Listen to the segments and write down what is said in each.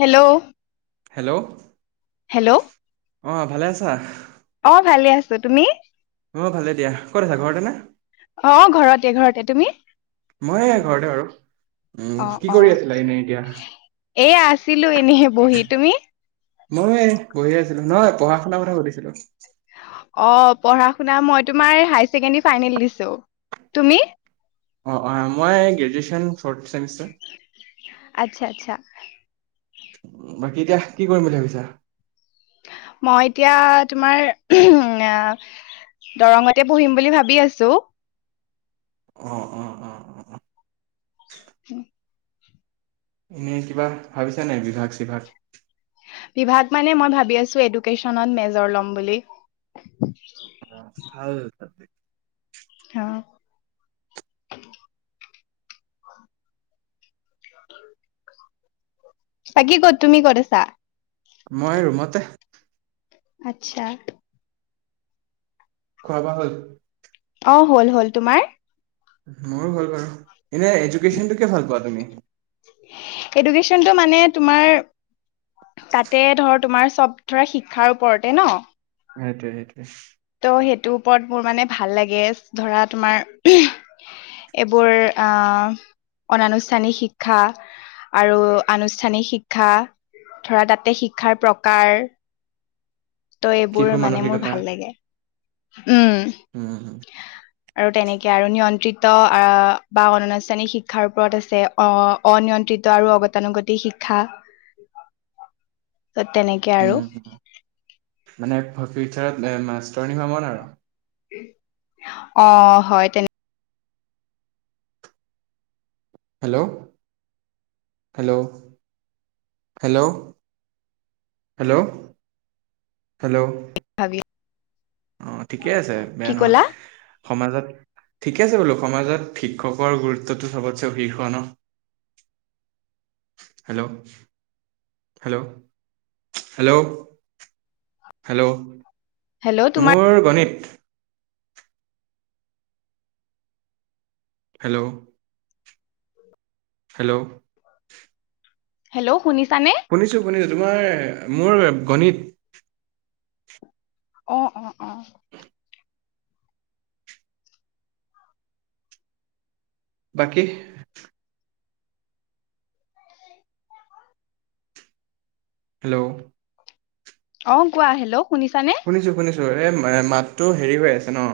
Hello? Hello hello অ ভালে আছা? অ ভালে আছো, তুমি? অ ভালে দিয়া, ক'ত আছা ঘৰতে না? অ ঘৰতে, ঘৰতে, তুমি? মই ঘৰতে বাৰু। উম অ কি অ কৰি আছিলা এনেই এতিয়া? এয়া আছিলো এনেই বহি তুমি মই বহি আছিলো, নহয় পঢ়া-শুনাৰ কথা সুধিছিলো। অ পঢ়া-শুনা মই তোমাৰ হাই ছেকেণ্ডী ফাইনেল দিছো। তুমি? অ, অ, মই গ্ৰেজুৱেশ্যন ফৰ্থ ছেমিষ্টাৰ। আচ্ছা - আচ্ছা। বাকী এতিয়া কি কৰিম বুলি ভাবিছা? মই এতিয়া তোমাৰ [unintelligible] দৰঙতে পঢ়িম বুলি ভাবি আছো। অ' অ' অ' অ' অ'। এনেই কিবা ভাবিছা নাই বিভাগ-চিভাগ। বিভাগ মানে মই ভাবি আছো এডুকেশচনত মেজৰ ল'ম বুলি। অ' ভাল তাতে। অ [inaudible] বাকী ক'ত, তুমি ক'ত আছা? মই ৰুমতে। আচ্ছা। খোৱা-বোৱা হল? অ হ'ল, হ'ল, তোমাৰ? মোৰো ভাল বাৰু, এনে এডুকেশচনটো কিয় ভাল পোৱা তুমি? এডুকেশ্বনটো মানে তোমাৰ তাতে ধৰ তোমাৰ চব ধৰা শিক্ষাৰ ওপৰতে ন। সেইটোৱে, সেইটোৱে। ত সেইটোৰ ওপৰত মোৰ মানে ভাল লাগে ধৰা তোমাৰ এইবোৰ আহ, অনানুষ্ঠানিক শিক্ষা আৰু আনুষ্ঠানিক শিক্ষা, ধৰা তাতে শিক্ষাৰ প্ৰকাৰ ত' এইবোৰ শিশুৰ মানে মোৰ মানসিকতা ভাল লাগে। উম উম আৰু তেনেকে আৰু নিয়ন্ত্ৰিত আহ বা অনানুষ্ঠানিক শিক্ষাৰ ওপৰত আছে অ অনিয় আৰু অগতানুগতিক শিক্ষা ত তেনেকে আৰু উম মানে ফিউচাৰত এ মাষ্টৰ নিভমন আৰু অ', হয় তেনে। Hello hello hello hello hello দোব অ ঠিকে আছে বেয়া নহয় সমাজত ঠিকে আছে বোলো সমাজত শিক্ষকৰ গুৰুত্বটো চবতে শীৰ্ষ ন hello hello hello hello hello তোমাৰ মোৰ গণিত হেল্ল'। হেল্ল'। হেল্' শুনিছো। শুনিছো শুনিছো, তোমাৰ মোৰ গণিত। অ অ অ। বাকী হেল্ল'। অ কোৱা হেল্ল শুনিছানে। শুনিছো শুনিছো মাতটো হেৰি হৈ আছে ন'।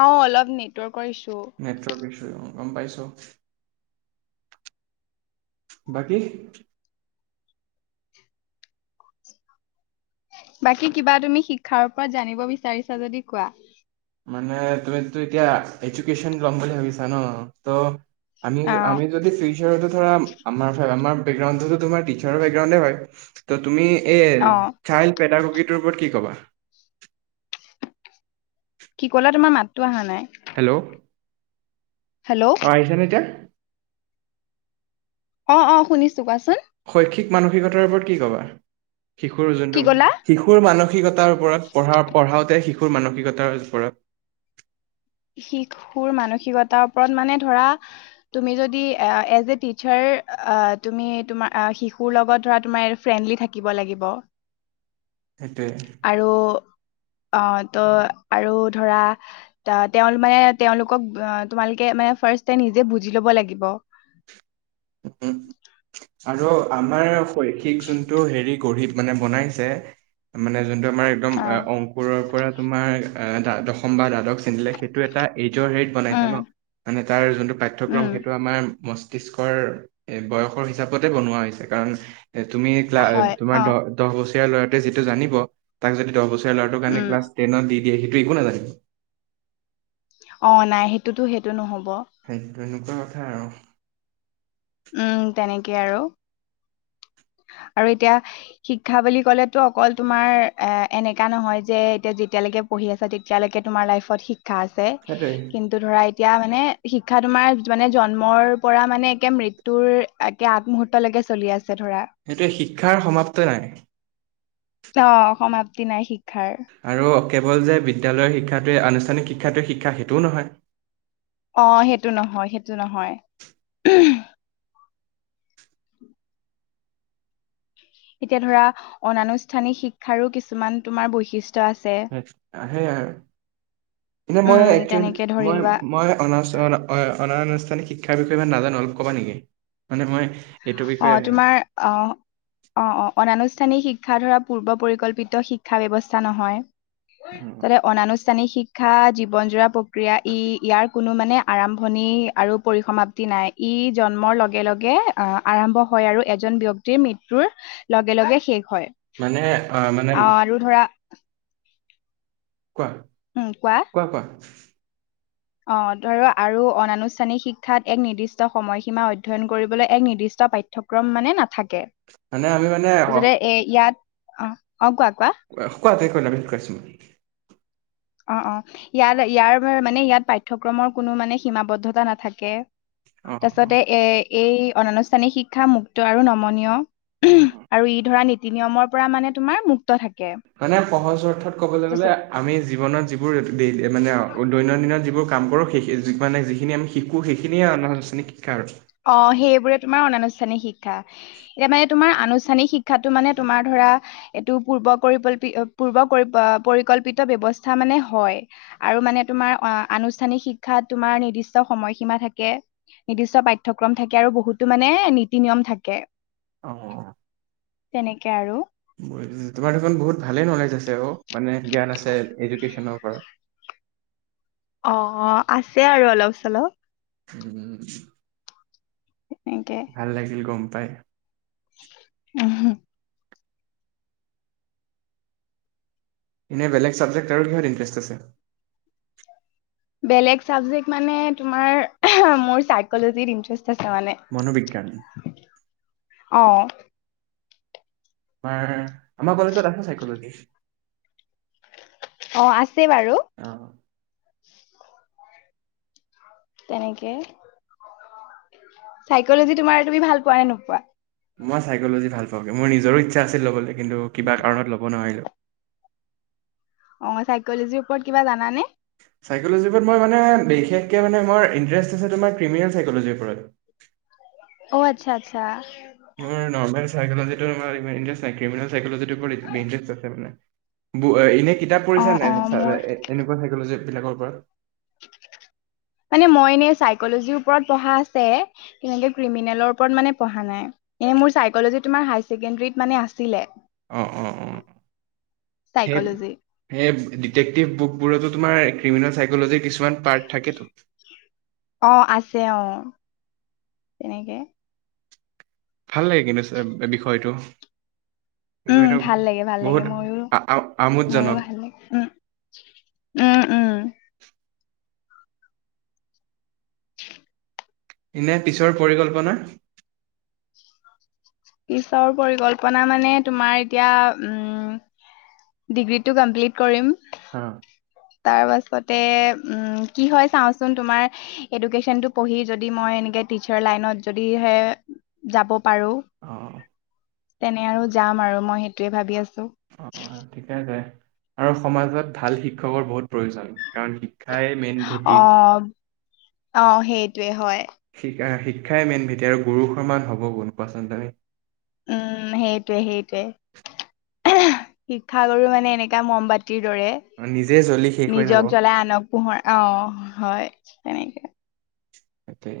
অ অলপ নেটৱৰ্ক। মেটচৰ বিষয়ে। গম পাইছোঁ বাকী। বাকী কিবা তুমি শিক্ষাৰ ওপৰত জানিব বিচাৰিছা যদি কোৱা। মানে তুমিতো এতিয়া এজুকেশ্যন ল'ম বুলি ভাবিছা ন, ত' আমি অ', আমি যদি ফিউচাৰতো ধৰা আমাৰ ধৰ আমাৰ। গা তোমাৰ টিছাৰৰ বেকগ্ৰাউণ্ডে হয় ত তুমি এ অ', চে সেইটোৰ ওপৰত কি ক'বা? কি কলে তোমাৰ মাতো অহা নাই হেল্ল' হেল্ল'। অ আহছা নে এতিয়া অ অ শুনিছো কোৱাচোন শৈক্ষিক মানসিকতাৰ ওপৰত কি ক'বা শিশুৰ কি যোনটো ক'লা? শিশুৰ মানসিকতাৰ ওপৰত পঢ়া পঢ়াওতে শিশু মানসিকতাৰ ওপৰত শিশুৰ মানসিকতাৰ ওপৰত মানে ধৰা তুমি যদি এ এজ এ টিচাৰ তুমি তোমাৰ শিশুৰ লগত ধৰা তোমাৰ ফ্ৰেণ্ডলি থাকিব লাগিব এতিয়া আৰু অ ত' আৰু ধৰা তা তেওঁ মানে তেওঁলোকক তোমালোকে মানে ফাষ্টে নিজে বুজি ল'ব লাগিব উম আৰু আমাৰ শৈক্ষিক যোনটো হেৰি গ় মানে বনাইছে মানে যোনটো আমাৰ একদম অ'। অংকুৰৰ পৰা তোমাৰ দ্ব দশম বা দ্বাদশ লে সেইটো এটা এইজৰ হেৰিত বনাইছে উম, ন মানে তাৰ যোনটো উম, পাঠ্ক্ৰম সেটো আমাৰ মসিষ্ বয়সৰ হিচাপতে বনোৱা হৈছে কাৰণ তুমি ক হয় তোমাৰ অ', দ দহ বছ ল'ৰাটোৱে যিটো জানিব তাক যদি দহ বছৰীয়া ল'ৰাটোৰ কাৰণে উম। ক্লছ টেনত দি দিয়ে স একো নাজানে। অ' নাই সেইটোতো সেইটো নহ'ব। এনেকুৱা কথা আৰু। উম তেনেকেই আৰু [inaudible] আৰু এতিয়া শিক্ষা বুলি ক'লেতো অকল তোমাৰ এ এনেকা নহয় যে এতিয়া যেতিয়ালৈকে পঢ়ি আছা তেতিয়ালৈকে তোমাৰ লাইফট শিক্ষা আছে সেইটোৱে কিন্তু ধৰা এতিয়া মানে শিক্ষা তোমাৰ মানে জন্মৰ পৰা মানে একে মৃত্যু তোৰ একে আগমুহুৰৰ্ত লৈকে চলি আছে। ধৰা শিক্ষাৰ সমাপ্ত নাই। অ' সমাপ্তি নাই শিক্ষাৰ। আৰু কেৱল যে বিদ্যালয়ৰ শিক্ষাটোৱে, আনুষ্ঠানিক শিক্ষাটোৱে শিক্ষা সেইটোও নহয়। অ সেইটো নহয়। সেইটো নহয়। এতিয়া ধৰা অনানুষ্ঠানিক শিক্ষাৰো কিছুমান তোমাৰ বৈশিষ্ট আহে আৰু। মই উম একচুৱেলি তেনেকে ধৰি মই লোৱা মই অনানুষ্ঠানিক শিক্ষা শিক্ষাৰ বিষয়ে ইমান নাজানো অলপ কবা নেকি? মানে মই এইটো বিষয়ে অ'তোমাৰ অ -অ -অ- অনানুষ্ঠানিক শিক শিক্ষা ধৰা পূৰ্ব -পৰিকল্পিত শিক্ষা ব্যৱস্থা নহয়, যাতে অনানু ষ্ঠানিক শিক্ষা জীৱন জোৰা প্ৰক্ৰিয়া ই ইয়াৰ কোনো মানে আৰম্ভণি আৰু পৰিসমাপ্তি নাই ই জন্মৰ লগে লগে আহ আৰম্ভ হয় আৰু এজন ব্যক্তিৰ মৃত্যুৰ লগে লগে শেষ হয়। মানে মানে অ আৰু ধৰা কোৱা- কোৱা- কোৱা। অ' ধৰক আৰু অনানুষ্ঠানিক শিক্ষাত এক নিৰ্দিষ্ট সময়সীমা অধ্যয়ন কৰিবলৈ এক নিৰ্দিষ্ট পাঠ্যক্ৰম মানে নাথাকে, মানে আমি মানে অ তাৰপাছতে এ ইয়াত আহ কোৱা কোৱা একো নাই অ' অ' ইয়াৰ ইয়াৰ মানে ইয়াত পাঠ্যক্ৰম ৰ কোনো মানে সীমাবদ্ধতা নাথাকে। অ তাৰপাছতে এ এই অনানুষ্ঠানিক শিক্ষা মুক্ত আৰু নমনীয়। অ আৰু ই ধৰা নীতি নিয়মৰ পৰা মানে তোমাৰ মু মানে সহজ অৰ্থত ক'বলৈ গ'লে তাৰপিছত আমি জীৱনত যিবোৰ মানে দৈনন্দিন যিবোৰ কাম কৰো সেই য মানে যিখিনি আমি শিকো সেইখিনিয়ে অনানুষ্ঠানিক শিক্ষা আৰু। অ সেইবোৰে তোমাৰ অনানুষ্ঠানিক শিক্ষা এতিয়া মানে তোমাৰ আনুষ্ঠানিক শিক্ষাটো মানে তোমাৰ ধৰা এইটো পূৰ্বকল্প পূৰ্ব পৰিকল্পিত ব্যৱস্থা মানে হয় আৰু মানে তোমাৰ আনুষ্ঠানিক শিক্ষাত তোমাৰ নিৰ্দিষ্ট সময়সীমা থাকে নিৰ্দিষ্ট পাঠ্যক্ৰম থাকে আৰু বহুতো মানে নীতি নিয়ম থাকে অহ। তেনেকে আৰু, তোমাৰ দেখোন বহুত ভালেই নলেজ আছে অ মানে জ্ঞান আছে এডুকেশ্যনৰ ওপৰত। [inaudible] অ অ আছে আৰু অলপ চলপ। উম। এনেকে ভাল লাগিল গম পাই। [unintelligible] এনে বেলেগ ছাবজেক্ট আৰু কিহত ইণ্টাৰেষ্ট আছে? বেলেগ চাবজেক্ মানে তোমাৰ মোৰ সাইকলোজিত ইন্ত্ৰেছ মানে মনোবিজ্ঞান অ আমাৰ আমাৰ কলেজত আছে চাইকলজি। অ আছে বাৰু, অ তেনেকে চাইকলজি তোমাৰ তুমি ভাল পোৱা নে নোপোৱা? মই চাইক'লজি ভাল পাওঁগে মোৰ নিজৰো ইচ্ছা আছিল ল'বলৈ কিন্তুু কিবা কাৰণত ল'ব নোৱাৰিলো অ চাইকলজিৰ ওপৰত কিবা জানানে? চাইক'জীৰ ওপৰত মই মানে বিশেষকে মানে মোৰ ইণ্টাৰেষ্ট আছে তোমাৰ কপৃমিযচাইক'লজ ওপৰত। [inaudible] অ, আচ্ছা, আচ্ছা মোৰ নৰ্মেল। চাইকলজি টো মানে ইণ্টাৰেষ্ট ক্ৰিমিনেল চাইকলজি টোৰ ওপৰত ইণ্টাৰেষ্ট আছে মানে। কিতাপ অ পঢ়িছা অ নে মোৰ নাই এনেকুৱা চাইকলজী বিলাকৰ ওপৰত। মানে মই এনেই চাইকলজিৰ ওপৰত পঢ়া আছে তেনেকে ক্ৰিমিনেলৰ ওপৰত মানে পঢ়া নাই। এনে মোৰ চাইকলজি তোমাৰ হায় ছেকেণ্ডৰীত মানে আছিলে। অ অ অ সেই চাইকলজি। সেই ডিটেক্টিভ বুকবোৰতো তোমাৰ ক্ৰিমিনেল চাইকলজিৰ কিছুমান পাৰ্ট থাকেতো। অ আছে অ তেনেকে। ভাল লাগে কিন্তু বিষয়টো। উম, বিষয়টো ভাল লাগে, ভাল লাগে, বহুত ময়ো, আ- আ- ময়ো আমোদজনক উম উম, উম এনে পিছৰ পৰিকল্পনা? পিছৰ পৰিকল্পনা মানে তোমাৰ এতিয়া উম ডিগ্ৰীটো কমপ্লিট কৰিম। হা। তাৰ পাছতে উম কি হয় চাওঁচোন তোমাৰ এডুকেশ্বনতটো পঢ়ি যদি মই এনেকে টিচাৰ লাইনত যদিহে যাব পাৰো অ। তেনে আৰু যাম আৰু মই সেইটোৱে ভাবি আছো। অ', ঠিকে দে আছে আৰু সমাজত ভাল শিক্ষকৰ বহুত প্ৰয়োজন কাৰণ এই মেইন ভেটি। অ', অ সেইটোয়ে হয়। শিকা শিক্ষাই মেইন ভেটি আৰু গুৰুৰ সমান হ'ব কোন কোৱাচোন তুমি উম, সেইটোৱে সেইটোৱে শিক্ষাগুৰু মানে এনেকুৱা মমবতি কি দৰে নিজে জ্বলি শেষ হৈ যাব নিজক জ্বলাই আনক পোহৰ অ হয়। তেনেকৈ। ইয়াতে আছে।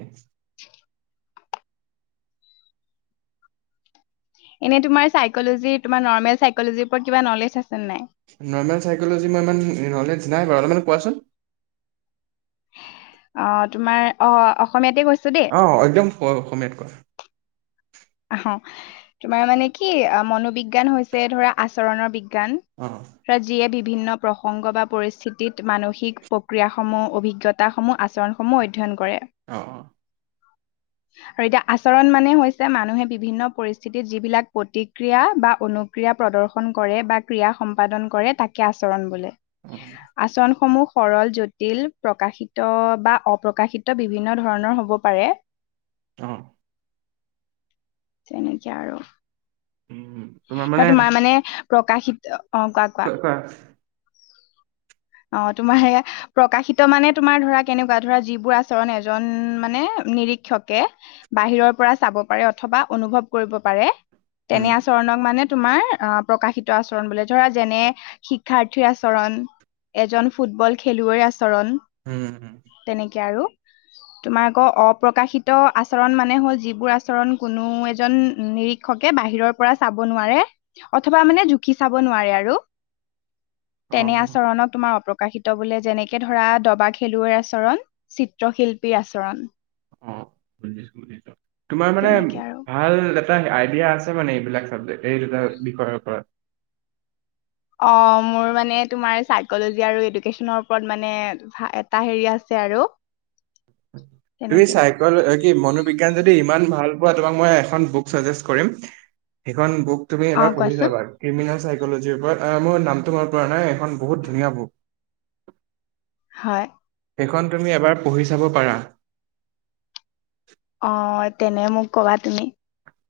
এনে তোমাৰ চাইক লজিৰ তোমাৰ নৰ্মেল চাইকজিৰ ওৰত কিবা নলেজ আছে নে নাই? নৰ্মেল চাইক'ল'জি মই ইমান নলেজ নাই বাৰু কোৱাচোন। অ তোমাৰ অ অসমীয়াতে কৈছো। দেই। অ', একদম কোৱা অসমীয়াত কোৱা অ হ তোমাৰ মানে কি মনোবিজ্ঞান হৈছে ধৰা আচৰণৰ বিজ্ঞান গান অ বা যিয়ে দিপ বিভিন্ন প্ৰসংগ বা পৰিস্থিতিত মানসিক প্ৰক্ৰিয়াসমূহ অভিজ্ঞতাসমূহ আচৰণসমূহ অধ্যয়ন কৰে। অ অ। আৰু এতিয়া আচৰণ মানে হৈছে যে মানুহে বিভিন্ন পৰিস্থিতিত যিবিলাক প্ৰতিক্ৰিয়া বা অনুক্ৰিয়া প্ৰদৰ্শন কৰে বা ক্ৰিয়া সম্পাদন কৰে তাকে আচৰণ বোলে অ আচৰণ সমূহ সৰল জটিল প্ৰকাশিত বা অপ্ৰকাশিত বিভিন্ন ধৰণৰ হ'ব পাৰে অ। তেনেকে আৰু। তোমাৰ মানে প্ৰকাশিত কোৱা কোৱা অ তোমাৰ সেয়া প্ৰকাশিত মানে তোমাৰ ধৰা কেনেকুৱা ধৰা যিবোৰ আচৰণ এজন মানে নিৰীক্ষকে বাহিৰৰ পৰা চাব পাৰে অথবা অনুভৱ কৰিব পাৰে। হম। তেনে আচৰণক মানে তোমাৰ অহ প্ৰকাশিত আচৰণ বোলে। ধৰা যেনে শিক্ষাৰ্থীৰ আচৰণ, এজন ফুটবল খেলুৱৈ আচৰণ, উম তেনেকে আৰু। তোমাৰ আকৌ অপ্ৰকাশিত আচৰণ মানে হ'ল-যিবোৰ আচৰণ কোনো এজন, উম! নিৰীক্ষকে বাহিৰৰ পৰা চাব নোৱাৰে অথবা মানে জুখি চাব নোৱাৰে আৰু। অ তেনে আচৰণক তোমাৰ অপ প্ৰকাশিত বোলে। যেনেকে ধৰা, দবা খেলুৱৈৰ আচৰণ, চিত্ৰশিল্পী আচৰণ। অ' বুজিছো বুজিছো। তোমাৰ মানে তেনেকে আৰু ভাল এটা আইডিয়া আছে মানে এইবিলাক চাবজেক এই দুটা বিষয়ৰ ওপৰত। অ' মোৰ মানে তোমাৰ চাইকলজি আৰু এডুকেচনৰ ওপৰত মানে এটা হেৰি আছে। আছে আৰু। তুমি তেনেকে চাইক'ল, কি মনোবিজ্ঞান যদি ইমান ভাল মই তোমাক এখন বুক চাজেষ্ট কৰিম। সেইখন বুক তুমি অ এবাৰ পঢ়ি কোৱাচোন চাবা। ক্ৰিমিনেল চাৰ [unintelligible] মই নামটো মনত পৰা নাই এখন বহুত ধুনীয়া বুক। হয়। সেইখন তুমি এবাৰ পঢ়ি চাব পাৰা। অ', তেনে মোক কবা তুমি।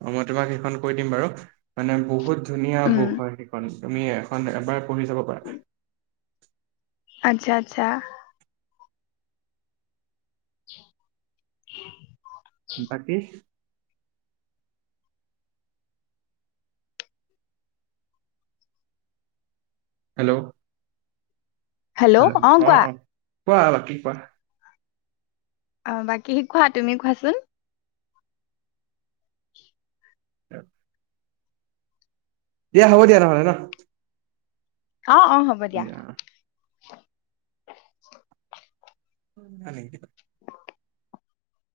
অ মই তোমাক সেইখন কৈ দিম বাৰু, মানে বহুত ধুনীয়া উম বুক হয় সেইখন। তুমি এখন এবাৰ পঢ়ি চাব পাৰা। আচ্ছা আচ্ছা। [inaudible] বাকিচ হেল্ল' হেল্ল' অ কোৱা। কোৱা বাকি কোৱা। অ বাকী কোৱা। তুমি কোৱাচোন। [inaudible] দিয়া হ'ব দিয়া নহ'লে ন। অ অ হ'ব দিয়া। [unintelligible]